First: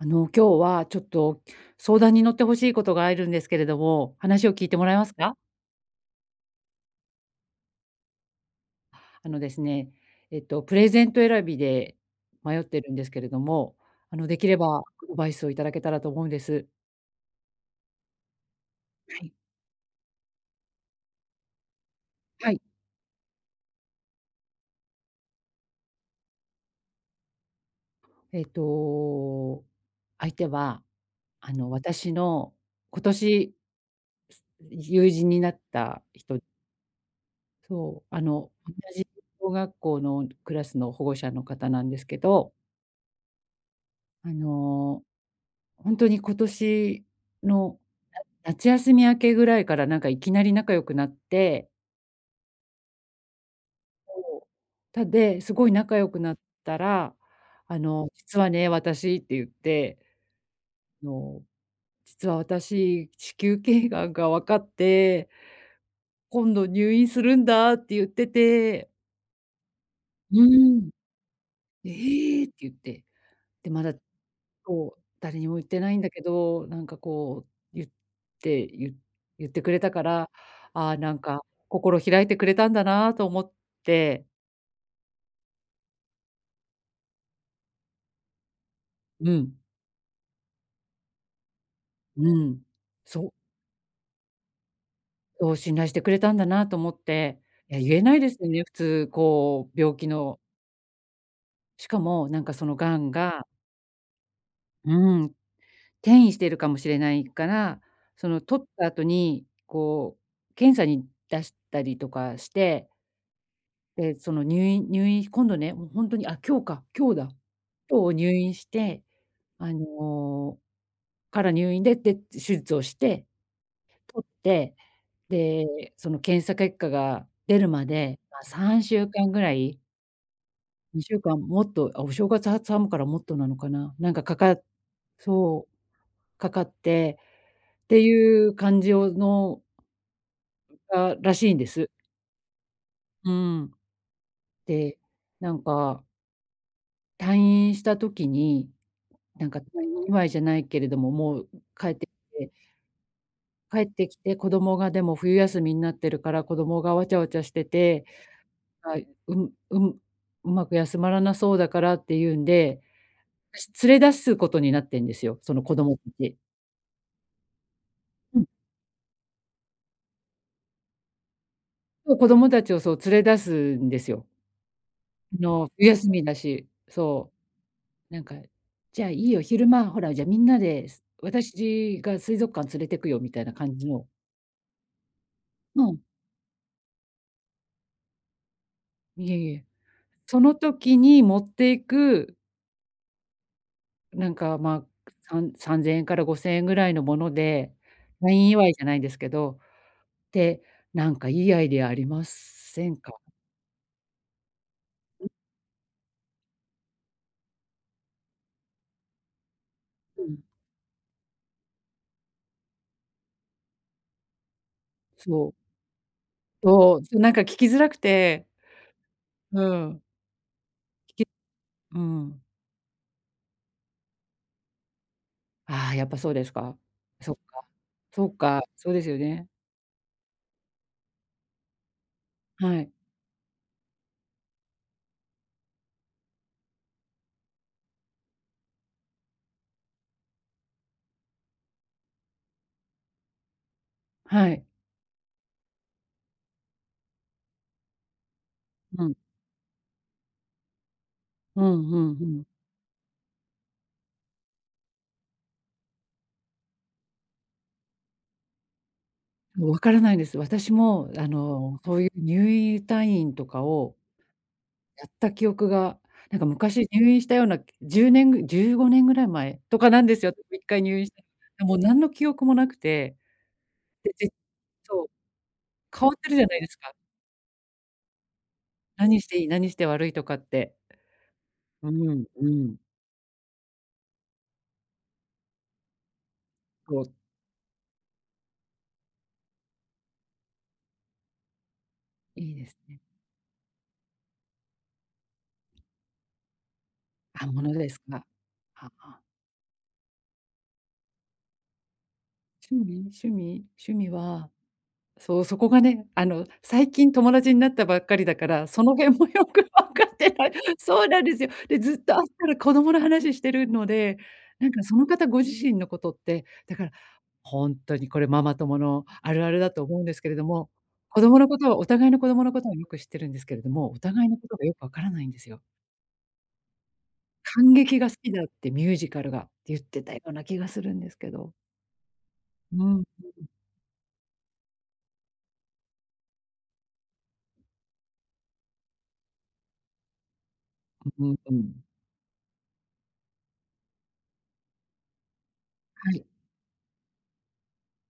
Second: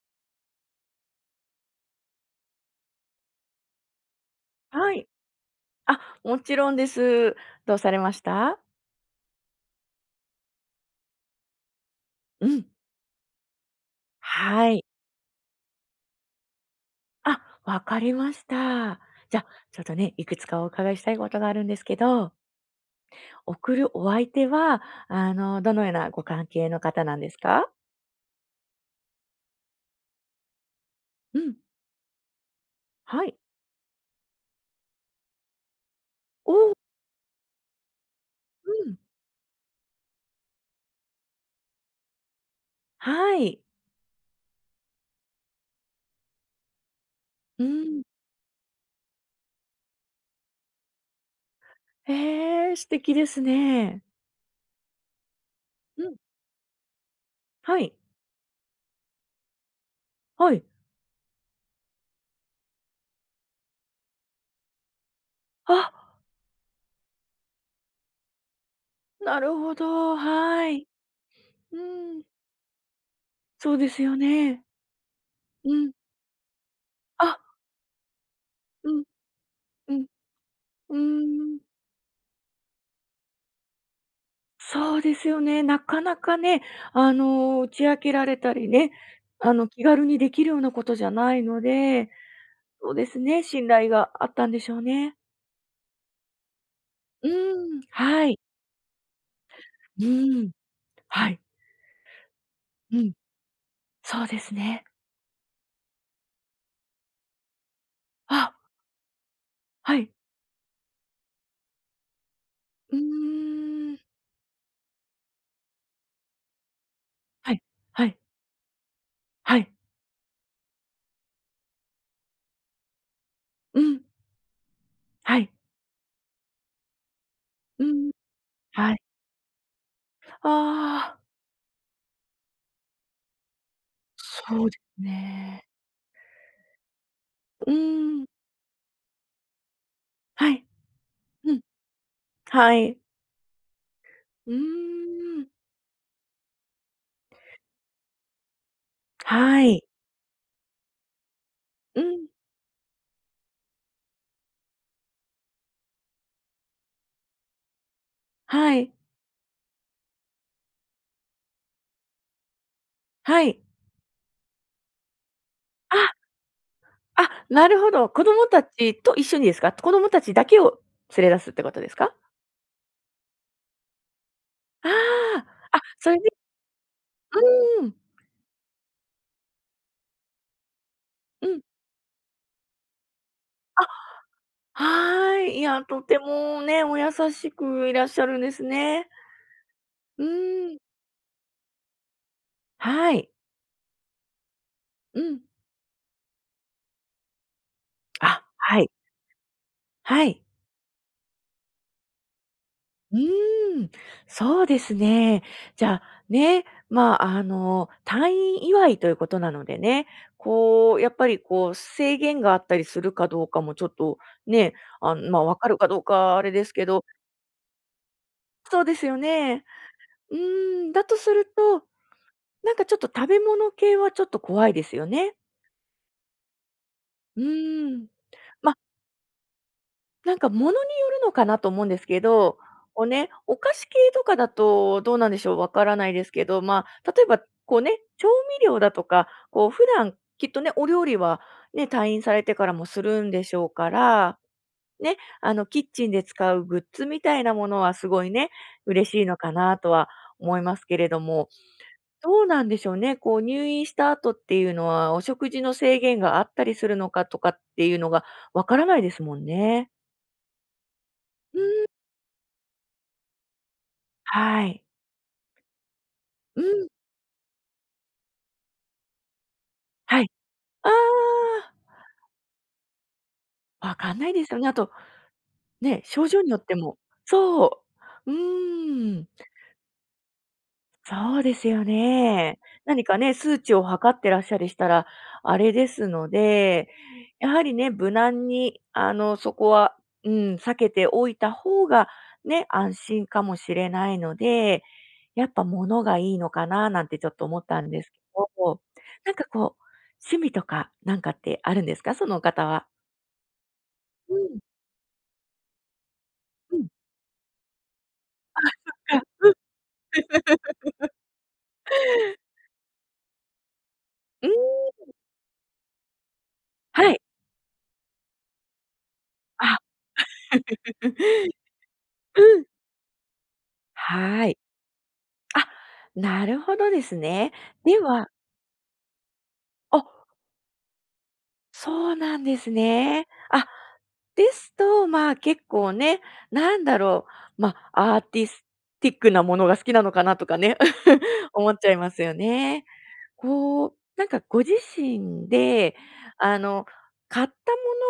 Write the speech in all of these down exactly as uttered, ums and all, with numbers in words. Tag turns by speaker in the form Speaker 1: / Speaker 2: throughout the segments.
Speaker 1: あの、今日は、ちょっと、相談に乗って欲しいことがあるんですけれども、話を聞いても
Speaker 2: は
Speaker 1: らえま
Speaker 2: い。
Speaker 1: すか？
Speaker 2: あ、もちろんです。どうされました？
Speaker 1: あのですね、えっと、プレゼント選びで
Speaker 2: う
Speaker 1: 迷っ
Speaker 2: ん。
Speaker 1: てるんですけれども、あの、できれ
Speaker 2: は
Speaker 1: ば、
Speaker 2: い。
Speaker 1: バイスをいただけたらと思うんです。
Speaker 2: あ、分かりました。
Speaker 1: はい。
Speaker 2: じゃ、ちょっとね、いくつかお伺いしたいことがあるんですけど
Speaker 1: はい。
Speaker 2: 送るお相手は、あの、どのようなご関係の方なんですか？
Speaker 1: えっと、相手は、
Speaker 2: う
Speaker 1: あ
Speaker 2: ん。
Speaker 1: の、私の今
Speaker 2: はい。
Speaker 1: 年、す友人になった人。
Speaker 2: おお。
Speaker 1: そう、あの、
Speaker 2: う
Speaker 1: 同
Speaker 2: ん。
Speaker 1: じ お学校のクラスの、保護者の方なんですけど。
Speaker 2: はい。
Speaker 1: あの、ほんとに、今年
Speaker 2: う
Speaker 1: の
Speaker 2: ん。
Speaker 1: 夏休み明けぐらいから、なんか、いきなり仲良くなって
Speaker 2: へえ、素敵ですね。
Speaker 1: そう。たで、すごい仲良
Speaker 2: うん。
Speaker 1: くなったら、
Speaker 2: は
Speaker 1: あ
Speaker 2: い。
Speaker 1: の「実はね、私」って言って
Speaker 2: はい。
Speaker 1: 「あの、実は、私、子宮頸癌が分かって」
Speaker 2: あ。
Speaker 1: 「今度入院するんだ」って言ってて
Speaker 2: なるほど、
Speaker 1: う
Speaker 2: は
Speaker 1: ー
Speaker 2: い。
Speaker 1: ん
Speaker 2: う
Speaker 1: 「え
Speaker 2: ーん。
Speaker 1: え！」って言って。で、
Speaker 2: そう
Speaker 1: ま
Speaker 2: で
Speaker 1: だ、
Speaker 2: すよね。
Speaker 1: こう、誰にも言っ
Speaker 2: う
Speaker 1: てな
Speaker 2: ん。
Speaker 1: いんだけど、なんか、
Speaker 2: あ。
Speaker 1: こう、言って
Speaker 2: う
Speaker 1: 言
Speaker 2: ん、
Speaker 1: 言ってくれた
Speaker 2: う
Speaker 1: か
Speaker 2: ん、
Speaker 1: ら、あ
Speaker 2: う
Speaker 1: あ、なんか、
Speaker 2: ーん。
Speaker 1: 心を開いてくれたんだなと思って。
Speaker 2: そうですよね。なかなかね、あの、打ち明けられたりね、
Speaker 1: う
Speaker 2: あ
Speaker 1: ん。
Speaker 2: の、気軽にできるようなことじゃないので、
Speaker 1: うん。
Speaker 2: そうです
Speaker 1: そう。
Speaker 2: ね、信頼があったんでしょうね。
Speaker 1: そう、信頼してくれたんだなと思っ
Speaker 2: う
Speaker 1: て。い
Speaker 2: ーん、
Speaker 1: や、言えない
Speaker 2: は
Speaker 1: で
Speaker 2: い。
Speaker 1: すよね、普通、こう、病
Speaker 2: う
Speaker 1: 気の。
Speaker 2: ーん。はい。
Speaker 1: しかも、なんかその
Speaker 2: う
Speaker 1: 癌
Speaker 2: ん。
Speaker 1: が
Speaker 2: そうですね。
Speaker 1: うーん。転移しているかもしれないから、その、
Speaker 2: あ。
Speaker 1: 取った後に、
Speaker 2: はい。
Speaker 1: こう、検査に出したりとかして
Speaker 2: うーん。
Speaker 1: で、その、入院入院、今度ね、もう、ほんとに、あ、今日か、今日だ。
Speaker 2: はい、は
Speaker 1: 今日、
Speaker 2: い。
Speaker 1: 入院して、
Speaker 2: はい。
Speaker 1: あの、から、入院でで、手術をして、取
Speaker 2: うん。
Speaker 1: って、
Speaker 2: はい。
Speaker 1: で、その検査結果が出る
Speaker 2: う
Speaker 1: ま
Speaker 2: ん、
Speaker 1: で、まあ、さん
Speaker 2: は
Speaker 1: し
Speaker 2: い。
Speaker 1: ゅうかんぐらい。にし
Speaker 2: あ
Speaker 1: ゅ
Speaker 2: あ。
Speaker 1: うかんもっと、あ、お正月挟むから、もっとなのかな、なんか、かか
Speaker 2: そうですね。
Speaker 1: そう、かかって、
Speaker 2: う
Speaker 1: って
Speaker 2: ーん。
Speaker 1: いう感じをの
Speaker 2: はい。
Speaker 1: あらし
Speaker 2: う
Speaker 1: いん
Speaker 2: ん。
Speaker 1: です。
Speaker 2: はい。
Speaker 1: うーん。
Speaker 2: うー
Speaker 1: で、
Speaker 2: ん。
Speaker 1: なんか退院した時に、なん
Speaker 2: は
Speaker 1: か、
Speaker 2: い。
Speaker 1: 祝いじゃないけれども、もう、帰っ
Speaker 2: う
Speaker 1: てき
Speaker 2: ん。
Speaker 1: て帰ってきて、子供が、でも、冬休みになってるから、子供がわちゃわちゃしてて、
Speaker 2: はい。
Speaker 1: はい。うん、うん、うまく休まらなそうだから、っていうんで、
Speaker 2: は
Speaker 1: あた
Speaker 2: い。
Speaker 1: し、連れ出すことになってんですよ、その子供
Speaker 2: あ。
Speaker 1: 達。
Speaker 2: あ、なるほど、子
Speaker 1: う
Speaker 2: 供
Speaker 1: ん。
Speaker 2: 達と一緒にですか、子供達だけを連れ出すってことですか？
Speaker 1: 子供達を、そう、連れ出すんですよ。
Speaker 2: あ
Speaker 1: あの、
Speaker 2: あ、あ、
Speaker 1: 冬休
Speaker 2: それ
Speaker 1: みん
Speaker 2: で
Speaker 1: だし、そ
Speaker 2: うーん。
Speaker 1: う。なんか、じゃあ、いいよ、昼間、ほら、じゃあみんなで、す
Speaker 2: うん。
Speaker 1: 私が水族館連れてくよみたいな感
Speaker 2: あ、
Speaker 1: じの。
Speaker 2: はい。い
Speaker 1: う
Speaker 2: や、
Speaker 1: ん。
Speaker 2: とてもね、お優しくいらっしゃるんですね。
Speaker 1: いえいえ。
Speaker 2: う
Speaker 1: その
Speaker 2: ーん。
Speaker 1: 時に、持っていく
Speaker 2: はい。
Speaker 1: なんかまあ、
Speaker 2: うん。
Speaker 1: さんさんぜんえんからごせんえんぐらいのもので、退
Speaker 2: あ、
Speaker 1: 院祝い
Speaker 2: は
Speaker 1: じゃ
Speaker 2: い。
Speaker 1: ないんですけど、
Speaker 2: はい。
Speaker 1: て、なんかいいアイデアありますせん
Speaker 2: う
Speaker 1: か？
Speaker 2: ーん、そうですね。じゃあ、ね、まあ、あの、退院祝いということなのでね、
Speaker 1: うん。
Speaker 2: こう、やっぱりこう、制限があったりするかどうかも、ちょっと、ね、あ、まあ、
Speaker 1: そう。
Speaker 2: 分かるかどうかあれですけ
Speaker 1: そ
Speaker 2: ど
Speaker 1: う、そ、なんか聞きづらくて。
Speaker 2: そうですよ
Speaker 1: う
Speaker 2: ね、
Speaker 1: ん。
Speaker 2: うーん。だ
Speaker 1: き
Speaker 2: と
Speaker 1: け
Speaker 2: すると、
Speaker 1: うん。
Speaker 2: なんかちょっと食べ物系はちょっと怖いですよね。
Speaker 1: ああ、やっぱそうですか。そっ
Speaker 2: う
Speaker 1: か
Speaker 2: ーん。
Speaker 1: そっか、
Speaker 2: ま
Speaker 1: そうですよね。
Speaker 2: なんか物によるのかなと思うんですけど、
Speaker 1: はい。
Speaker 2: こうね、お菓子系とかだと、どうなんでしょう、わからないですけど、まあ、例えば、こうね、調味料だとか、こう普段きっとね、お料理はね、退院されてからもするんでしょうから、
Speaker 1: はい。
Speaker 2: ね、あの、キッチンで使うグッズみたいなものはすごいね、
Speaker 1: う
Speaker 2: 嬉
Speaker 1: ん。
Speaker 2: しいのかなとは思いますけれども、
Speaker 1: うんうんう
Speaker 2: ど
Speaker 1: ん。
Speaker 2: うなんでしょうね、こう、入院した後っていうのは、お食事の制限があったりするのかとかっていうのが、わからないですもん
Speaker 1: 分
Speaker 2: ね。
Speaker 1: からないんです。私もあ
Speaker 2: うー
Speaker 1: の、
Speaker 2: ん。
Speaker 1: そういう入院退院とかを
Speaker 2: はい。
Speaker 1: やった記憶が、なんか
Speaker 2: う
Speaker 1: 昔
Speaker 2: ん。
Speaker 1: 入院したような、きじゅうねんぐじゅうごねんぐらい前とかなんで
Speaker 2: は
Speaker 1: す
Speaker 2: い。
Speaker 1: よ、いっかい
Speaker 2: あ
Speaker 1: 入院したのが。で、
Speaker 2: あ。
Speaker 1: もう何の記憶も無くて。
Speaker 2: 分
Speaker 1: で
Speaker 2: かんな
Speaker 1: じ
Speaker 2: いですよね。あと
Speaker 1: そう。
Speaker 2: ね、
Speaker 1: 変わっ
Speaker 2: 症
Speaker 1: てる
Speaker 2: 状
Speaker 1: じゃ
Speaker 2: によ
Speaker 1: ない
Speaker 2: っ
Speaker 1: で
Speaker 2: て
Speaker 1: すか。
Speaker 2: もそう、うー
Speaker 1: 何
Speaker 2: ん。
Speaker 1: していい、何して悪いとかって。
Speaker 2: そうですよ
Speaker 1: うんう
Speaker 2: ね。
Speaker 1: ん。
Speaker 2: 何かね、数値を測ってらっゃりしたら、あれですので、
Speaker 1: こう。
Speaker 2: やはりね、無難にあの、そこは、うん、避けておいた方が
Speaker 1: いい
Speaker 2: ね、
Speaker 1: です
Speaker 2: 安
Speaker 1: ね。
Speaker 2: 心かもしれないので、やっぱ物がいいのかななんてちょっと
Speaker 1: あ、
Speaker 2: 思
Speaker 1: も
Speaker 2: っ
Speaker 1: の
Speaker 2: た
Speaker 1: で
Speaker 2: ん
Speaker 1: す
Speaker 2: ですけ
Speaker 1: か？
Speaker 2: ど、
Speaker 1: はあ。
Speaker 2: なんかこう趣味とかなんかってあるんですか、そのお方
Speaker 1: 趣
Speaker 2: は。
Speaker 1: 味趣味趣味
Speaker 2: う
Speaker 1: は、
Speaker 2: ん。
Speaker 1: そう、そこがね、あの、
Speaker 2: うん。
Speaker 1: 最近友達になったばっかりだか
Speaker 2: あ、
Speaker 1: ら、その辺
Speaker 2: そっか。
Speaker 1: もよく分かってない。そ
Speaker 2: う
Speaker 1: う
Speaker 2: ん。
Speaker 1: なんですよ。で、ずっと会ったら子供の話しているので、
Speaker 2: うー
Speaker 1: なんかその
Speaker 2: ん。
Speaker 1: 方ご自身のことって、だから、
Speaker 2: はい。
Speaker 1: ほんとにこれママ友のあるあるだ
Speaker 2: あ。
Speaker 1: と思うんですけれども、子供の ことはお互いの子供の
Speaker 2: う
Speaker 1: こ
Speaker 2: ん。
Speaker 1: とをよく知っているんですけれども、お互いの
Speaker 2: は
Speaker 1: こと
Speaker 2: い。
Speaker 1: がよく分からないんですよ。
Speaker 2: あ、なるほどですね。
Speaker 1: 観
Speaker 2: で
Speaker 1: 劇が好
Speaker 2: は
Speaker 1: きだって、ミュージカルが。って言ってた
Speaker 2: あ。
Speaker 1: ような気がするんですけど。
Speaker 2: そうなんです
Speaker 1: うん。
Speaker 2: ね。あ、ですと、まあ、結構ね、なんだろう、ま、アーティスティックなものが好きなのかなとかね、思っ ちゃいますよね。こう、なんかご自身で
Speaker 1: はい。
Speaker 2: あの、買った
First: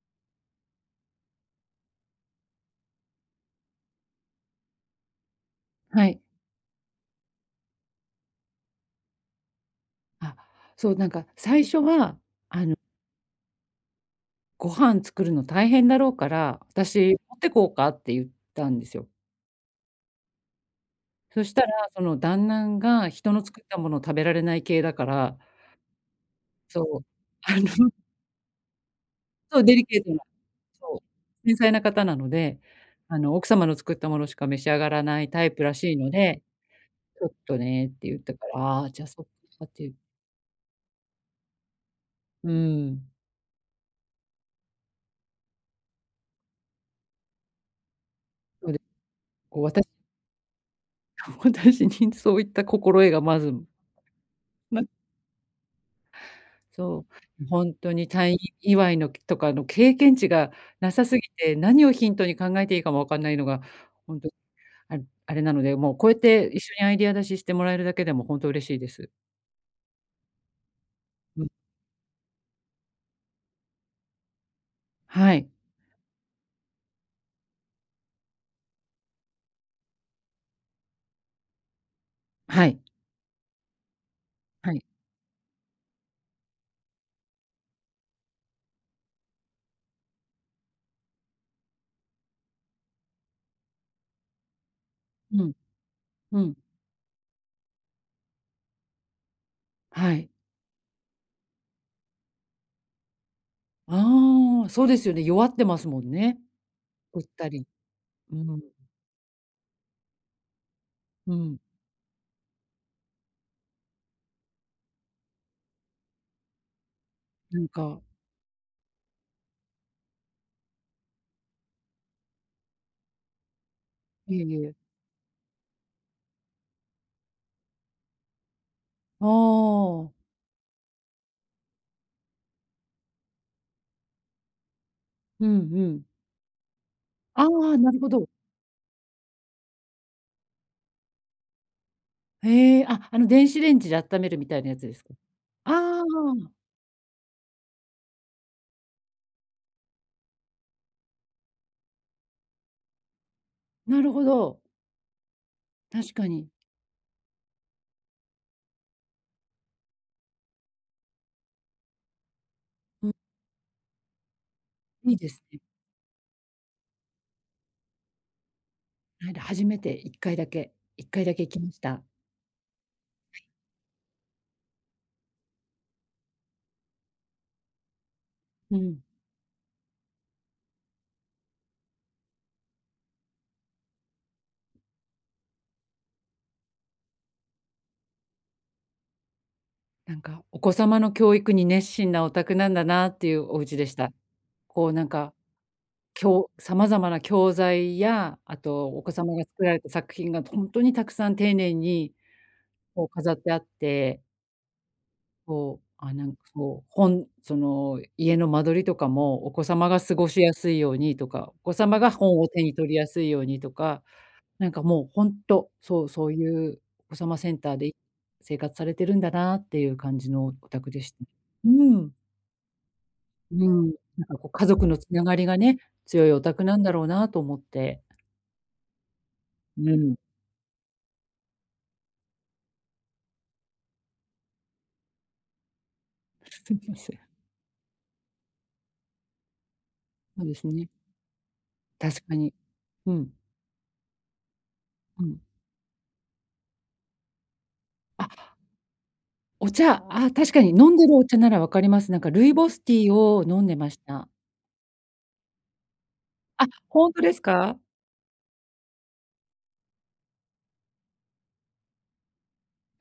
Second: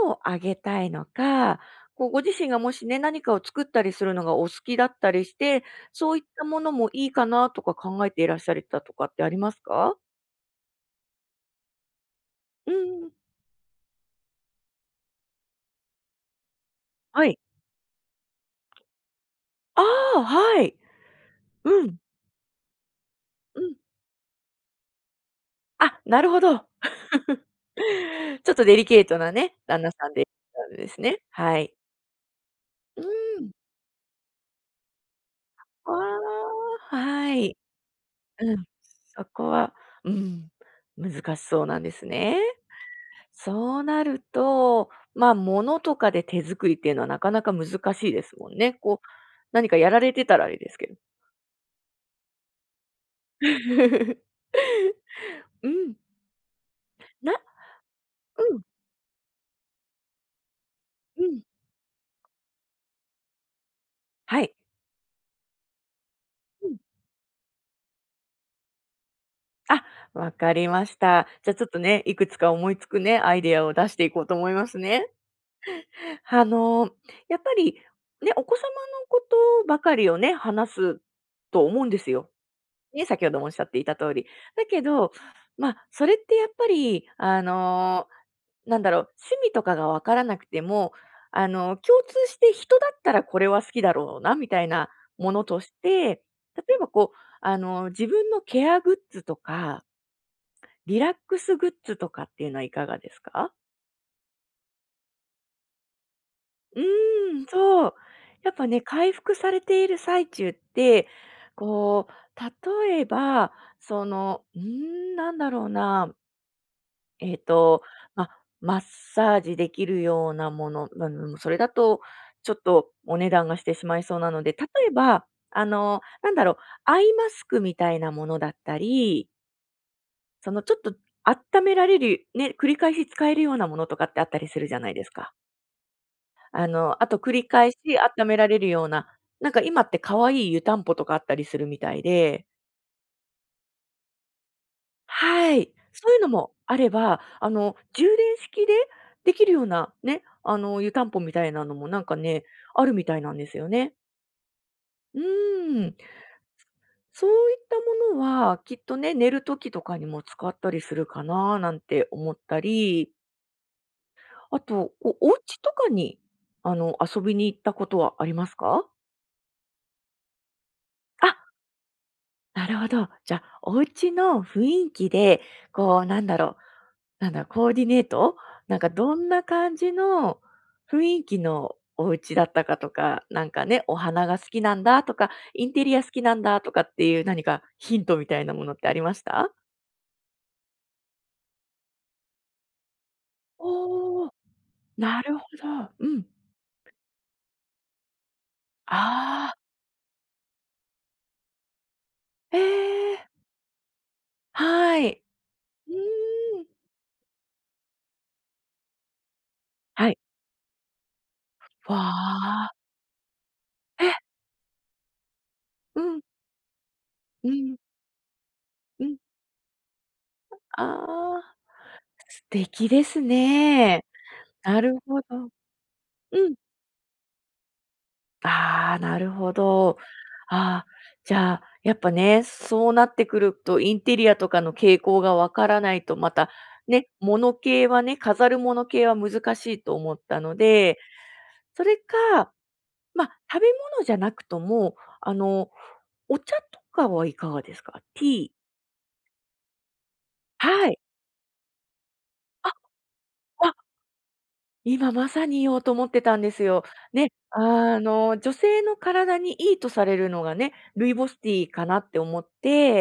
Speaker 2: ものをあげたいのか、こう、ご自身がもしね、何かを作ったりするのがお好きだったりして、
Speaker 1: は
Speaker 2: そう
Speaker 1: い。
Speaker 2: いったものもいいかなとか考えていらっしゃっりたとかってありますか？
Speaker 1: あ、そう、なんか、最初はあ
Speaker 2: う
Speaker 1: の
Speaker 2: ん。
Speaker 1: ご飯作るの大変だろうから、「私
Speaker 2: はい。
Speaker 1: 持ってこうか」って言ったんですよ。
Speaker 2: ああ、はい。
Speaker 1: そしたら、
Speaker 2: うん。
Speaker 1: その、旦那、んが人の
Speaker 2: う
Speaker 1: 作った
Speaker 2: ん。
Speaker 1: ものを食べられない系だから。
Speaker 2: あ、なるほど。
Speaker 1: そう。あの
Speaker 2: ちょっとデリケートなね、
Speaker 1: そう、デ
Speaker 2: 旦
Speaker 1: リ
Speaker 2: 那
Speaker 1: ケー
Speaker 2: さ
Speaker 1: ト
Speaker 2: ん
Speaker 1: な。
Speaker 2: で [unintelligible] です
Speaker 1: そ
Speaker 2: ね、
Speaker 1: う、繊
Speaker 2: は
Speaker 1: 細
Speaker 2: い。
Speaker 1: な方なので、あの、
Speaker 2: う
Speaker 1: 奥
Speaker 2: ん。
Speaker 1: 様の作ったものしか召し上がらないタイプら
Speaker 2: あ
Speaker 1: しいので、
Speaker 2: ら、
Speaker 1: 「ちょっ
Speaker 2: はい。
Speaker 1: とね」って言ったか
Speaker 2: う
Speaker 1: ら、
Speaker 2: ん、
Speaker 1: ああ、じゃあ、そ
Speaker 2: そ
Speaker 1: っ
Speaker 2: こ
Speaker 1: かっ
Speaker 2: は、
Speaker 1: ていう。
Speaker 2: うん、難しそうなんですね。
Speaker 1: うん。
Speaker 2: そうなると、まあ、物とかで手作りっていうのはなかなか難しいですもん
Speaker 1: そう、
Speaker 2: ね。
Speaker 1: で、
Speaker 2: こう、
Speaker 1: こう、
Speaker 2: 何か
Speaker 1: 私
Speaker 2: やられてたらあれですけど。
Speaker 1: 私にそういった心得がまず ま
Speaker 2: うん。
Speaker 1: そ
Speaker 2: な
Speaker 1: う、本当に退院
Speaker 2: うん。
Speaker 1: 祝いの、けとかの経験値がなさす
Speaker 2: う
Speaker 1: ぎ
Speaker 2: ん。
Speaker 1: て、何をヒントに考えていいかも分かんないのが、ほんと、
Speaker 2: はい。
Speaker 1: ああれなので、もう、こうやって一
Speaker 2: う
Speaker 1: 緒
Speaker 2: ん。
Speaker 1: にアイディア出ししてもらえるだけでも本当嬉しいです。
Speaker 2: あ、分かりました。
Speaker 1: うん。
Speaker 2: じゃ、ちょっとね、いくつか思いつくね、アイデアを出していこうと思いますね。
Speaker 1: はい。
Speaker 2: あの、やっぱり、ね、お子様のことばかりをね、話すと思うんですよ。
Speaker 1: はい。
Speaker 2: ね、先ほどもおっしゃっていた通り、だ
Speaker 1: は
Speaker 2: け
Speaker 1: い。
Speaker 2: ど、ま、それってやっぱりあの、なんだろう、趣味とかがわからなくても、あの、共通して人だったらこれは好きだろうなみたいなも
Speaker 1: う
Speaker 2: の
Speaker 1: ん。
Speaker 2: として、
Speaker 1: うん。
Speaker 2: 例えば、こう、あの、自分のケアグッズとか
Speaker 1: はい。
Speaker 2: リラックスグッズとかっていうのはいかがですか？
Speaker 1: ああ、そうですよね、弱ってますもんね。
Speaker 2: う
Speaker 1: うっ
Speaker 2: ん、
Speaker 1: たり。
Speaker 2: そう。
Speaker 1: うん、
Speaker 2: やっ
Speaker 1: うん。
Speaker 2: ぱね、回復されている最中って、
Speaker 1: うん。
Speaker 2: こう、例えば、その、うーん、何だろうなえっ
Speaker 1: なん
Speaker 2: と、
Speaker 1: か
Speaker 2: ま、マッサージできるようなもの。なうーん、それだとちょっとお値段がしてしまいそうな
Speaker 1: い
Speaker 2: の
Speaker 1: え
Speaker 2: で。
Speaker 1: い
Speaker 2: 例
Speaker 1: え。
Speaker 2: えば、あの、なんだろう、アイマスクみたいなものだった
Speaker 1: あ
Speaker 2: り
Speaker 1: あ。
Speaker 2: その、ちょっと、あっためられる、ね、繰り返し使えるようなものとかってあったりするじゃないですか？
Speaker 1: うんうん。
Speaker 2: あの、あと繰
Speaker 1: あ
Speaker 2: り返し
Speaker 1: あ、なる
Speaker 2: あ
Speaker 1: ほ
Speaker 2: った
Speaker 1: ど。
Speaker 2: められるような、なんか今って可愛い湯たんぽとかあったりするみたいで
Speaker 1: へえ、あ、あの電子レンジであっためるみたいなやつですか？
Speaker 2: は
Speaker 1: あ
Speaker 2: い。
Speaker 1: あ、
Speaker 2: そういうの
Speaker 1: あ。
Speaker 2: もあれば、あの、充電式でできるようなね、あの、湯たんぽみたいなのもなんかね、あるみたいなんですよね。
Speaker 1: なるほど。
Speaker 2: うーん。
Speaker 1: 確かに。
Speaker 2: すそういったものは、きっとね、寝る時とかにも使ったりするかな、なんて思った
Speaker 1: うん。
Speaker 2: り。あと、お
Speaker 1: いいで
Speaker 2: お
Speaker 1: す
Speaker 2: 家
Speaker 1: ね。
Speaker 2: とかに、あの、遊びに行ったことはありますか？
Speaker 1: ないだ初めていっかいだけ、いっかいだけ
Speaker 2: あ
Speaker 1: 行きました。
Speaker 2: なるほど。じ
Speaker 1: は
Speaker 2: ゃ、
Speaker 1: い。
Speaker 2: お家の雰囲気で、こう、なんだろう、なんだろう、コーディネート、な
Speaker 1: う
Speaker 2: んか、
Speaker 1: ん。
Speaker 2: どんな感じの雰囲気のお家だったかとか、なんかね、お花が好きなんだとか、インテリア好きなんだとかっていう、何かヒントみたいなものってありました？
Speaker 1: なんか、お子様の教育に熱心なお宅なんだなっていうお家でした。
Speaker 2: おお、
Speaker 1: こう、なん
Speaker 2: な
Speaker 1: か。
Speaker 2: るほど。う
Speaker 1: き
Speaker 2: ん。
Speaker 1: ょ様々な教材や、あとお子様が
Speaker 2: ああ。
Speaker 1: 作られた作品が本当にたくさん丁寧に、
Speaker 2: え
Speaker 1: こう、
Speaker 2: え。
Speaker 1: 飾ってあって
Speaker 2: はい。
Speaker 1: こう、
Speaker 2: う
Speaker 1: あ、なんか
Speaker 2: ーん。
Speaker 1: こう、本、その、家の間取りとかも、お子様が
Speaker 2: は
Speaker 1: 過
Speaker 2: い。
Speaker 1: ごしやすいようにとか、お子
Speaker 2: わ
Speaker 1: 様が本を手
Speaker 2: あ。
Speaker 1: に取りやすいようにとか、
Speaker 2: え？
Speaker 1: なんかもう本当、
Speaker 2: う
Speaker 1: そう
Speaker 2: ん。
Speaker 1: そういうお子様
Speaker 2: う
Speaker 1: センター
Speaker 2: ん。
Speaker 1: で生活され
Speaker 2: う
Speaker 1: てる
Speaker 2: ん。
Speaker 1: んだなっていう感じのお宅でした。
Speaker 2: ああ、
Speaker 1: うーん。
Speaker 2: 素敵です
Speaker 1: うん、
Speaker 2: ね。
Speaker 1: なんかこう、家
Speaker 2: な
Speaker 1: 族
Speaker 2: る
Speaker 1: の
Speaker 2: ほ
Speaker 1: 繋がり
Speaker 2: ど
Speaker 1: がね、強いお
Speaker 2: うん。
Speaker 1: 宅なんだろうなと思って。
Speaker 2: ああ、なるほど。
Speaker 1: うん。
Speaker 2: ああ、じゃあ、やっぱね、そうなってくると、インテリアとかの傾向が分からないと、また、ね、
Speaker 1: せ
Speaker 2: 物系はね、飾る物系は難しいと思った
Speaker 1: そう
Speaker 2: の
Speaker 1: ですね。
Speaker 2: で、それ
Speaker 1: 確か
Speaker 2: か、
Speaker 1: に、う
Speaker 2: まあ、
Speaker 1: ん。
Speaker 2: 食べ物じゃなくとも、
Speaker 1: う
Speaker 2: あ
Speaker 1: ん。
Speaker 2: の、お茶とかはいかがですか？ティ
Speaker 1: あ
Speaker 2: ー。
Speaker 1: お茶、ああ、確かに
Speaker 2: は
Speaker 1: 飲
Speaker 2: い。
Speaker 1: んでるお茶なら分かります。なんかルイボ
Speaker 2: あ、
Speaker 1: スティーを飲ん
Speaker 2: あ。
Speaker 1: でました。
Speaker 2: 今まさに言おうと思ってたんです
Speaker 1: あ、
Speaker 2: よ。
Speaker 1: 本当
Speaker 2: ね、
Speaker 1: ですか？
Speaker 2: あの、女性の体にいいとされるのがね、ルイボスティーかなって思っ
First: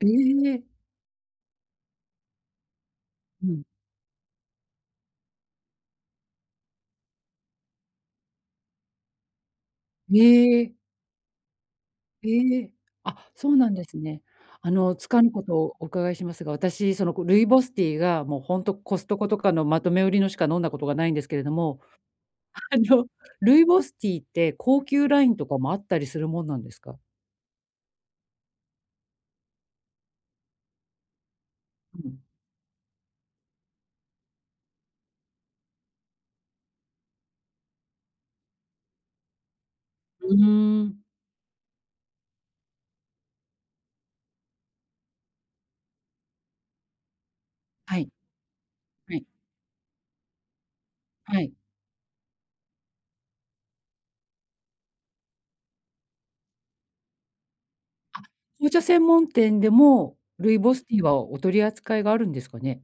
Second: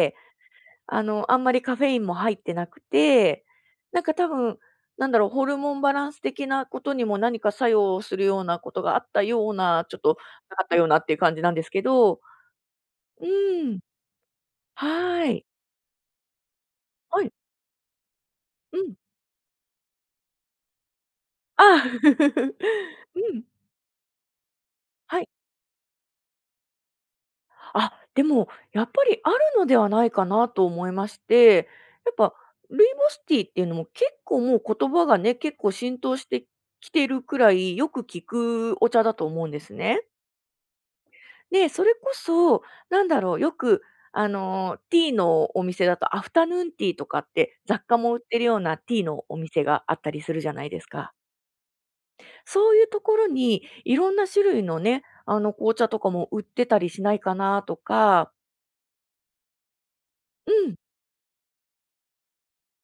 Speaker 1: ええ。
Speaker 2: あの、あんまりカフェインも入ってなくて、
Speaker 1: うん。
Speaker 2: なんか多分、なんだろう、ホルモンバランス的なことにも、何か作用するようなことがあったような、ちょっと
Speaker 1: へ
Speaker 2: なかっ
Speaker 1: え
Speaker 2: たようなっていう感じなんですけど、う
Speaker 1: へえ、あ、そうな
Speaker 2: ー
Speaker 1: ん
Speaker 2: ん。
Speaker 1: ですね。あの、つか
Speaker 2: は
Speaker 1: ぬ
Speaker 2: い。
Speaker 1: ことをお伺いしますが、私、その
Speaker 2: は
Speaker 1: こ
Speaker 2: い。
Speaker 1: ルイボスティーが、もう本当
Speaker 2: うん。
Speaker 1: コストコとかのまとめ売りのしか飲んだことがないんですけれど
Speaker 2: ああ。
Speaker 1: も、あの、
Speaker 2: うん。
Speaker 1: ルイボスティーって高級
Speaker 2: は
Speaker 1: ラ
Speaker 2: い。
Speaker 1: インとかもあったりするもんなんですか？
Speaker 2: あ、でも、やっぱりあるのではないかなと思いまして、
Speaker 1: う
Speaker 2: やっ
Speaker 1: ん。
Speaker 2: ぱ、ルイボスティーっていうのも結構もう言葉がね、結構浸透してきてるくらいよく聞くお茶だと思うんですね。
Speaker 1: うん。
Speaker 2: で、それこそ、なんだろう、よくあの、ティーのお店だと、アフタヌーンティーとかって、雑貨
Speaker 1: はい。
Speaker 2: も売ってるようなティー
Speaker 1: は
Speaker 2: の
Speaker 1: い。
Speaker 2: お店があったりするじゃないですか。
Speaker 1: はい。
Speaker 2: そういうところに、いろんな種類のね、あの、紅茶とかも売ってたりしないかなと
Speaker 1: あ、
Speaker 2: か。
Speaker 1: 紅茶専門店でも、
Speaker 2: う
Speaker 1: ルイボ
Speaker 2: ん。
Speaker 1: スティーはお取り扱いがあるんですかね？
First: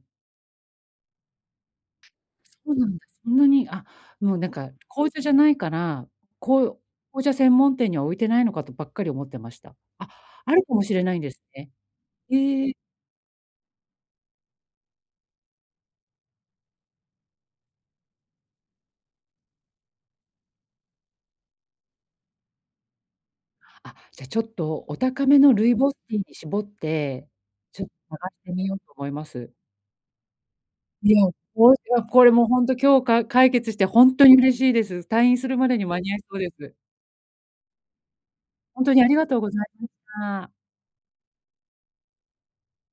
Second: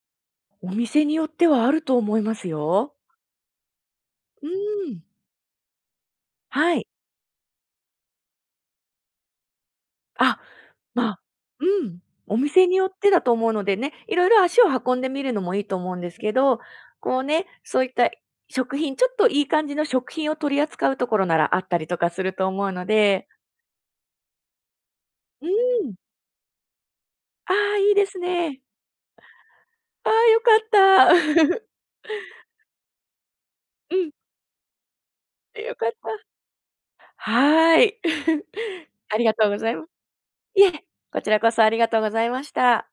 Speaker 2: お店によってはあると思います
Speaker 1: そうな
Speaker 2: よ。
Speaker 1: んだ、そんなに、あ、もうな
Speaker 2: う
Speaker 1: んか、
Speaker 2: ん。
Speaker 1: 紅茶じゃないから、こ
Speaker 2: は
Speaker 1: う
Speaker 2: い。
Speaker 1: 紅茶専門店には置いてないのかとばっかり思ってました。あ、
Speaker 2: あ、
Speaker 1: あるかもしれ
Speaker 2: ま
Speaker 1: な
Speaker 2: あ、
Speaker 1: いんです
Speaker 2: う
Speaker 1: ね。
Speaker 2: ん、お店
Speaker 1: へえ。
Speaker 2: によってだと思うのでね、いろいろ足を運んでみるのもいいと思うんですけど、こうね、そういった食品、ちょっといい感じの食品を取り扱うところならあったりとかすると思うので。
Speaker 1: あ、じゃあちょっとお高め
Speaker 2: う
Speaker 1: のルイボ
Speaker 2: ん。
Speaker 1: スティーに絞って、
Speaker 2: ああ、
Speaker 1: ちょっ
Speaker 2: いいです
Speaker 1: 探して
Speaker 2: ね。
Speaker 1: みようと思います。
Speaker 2: ああ良か
Speaker 1: いや、
Speaker 2: った。
Speaker 1: もういや、これもうほんと今日か解決して
Speaker 2: う
Speaker 1: ほ
Speaker 2: ん。
Speaker 1: んとに嬉しいです。退院するま
Speaker 2: 良
Speaker 1: でに
Speaker 2: かっ
Speaker 1: 間
Speaker 2: た。
Speaker 1: に合いそうです。
Speaker 2: はい。
Speaker 1: ほんとにあり
Speaker 2: あり
Speaker 1: が
Speaker 2: が
Speaker 1: とう
Speaker 2: と
Speaker 1: ご
Speaker 2: うご
Speaker 1: ざい
Speaker 2: ざいま
Speaker 1: ました。
Speaker 2: いえ、こちらこそありがとうございました。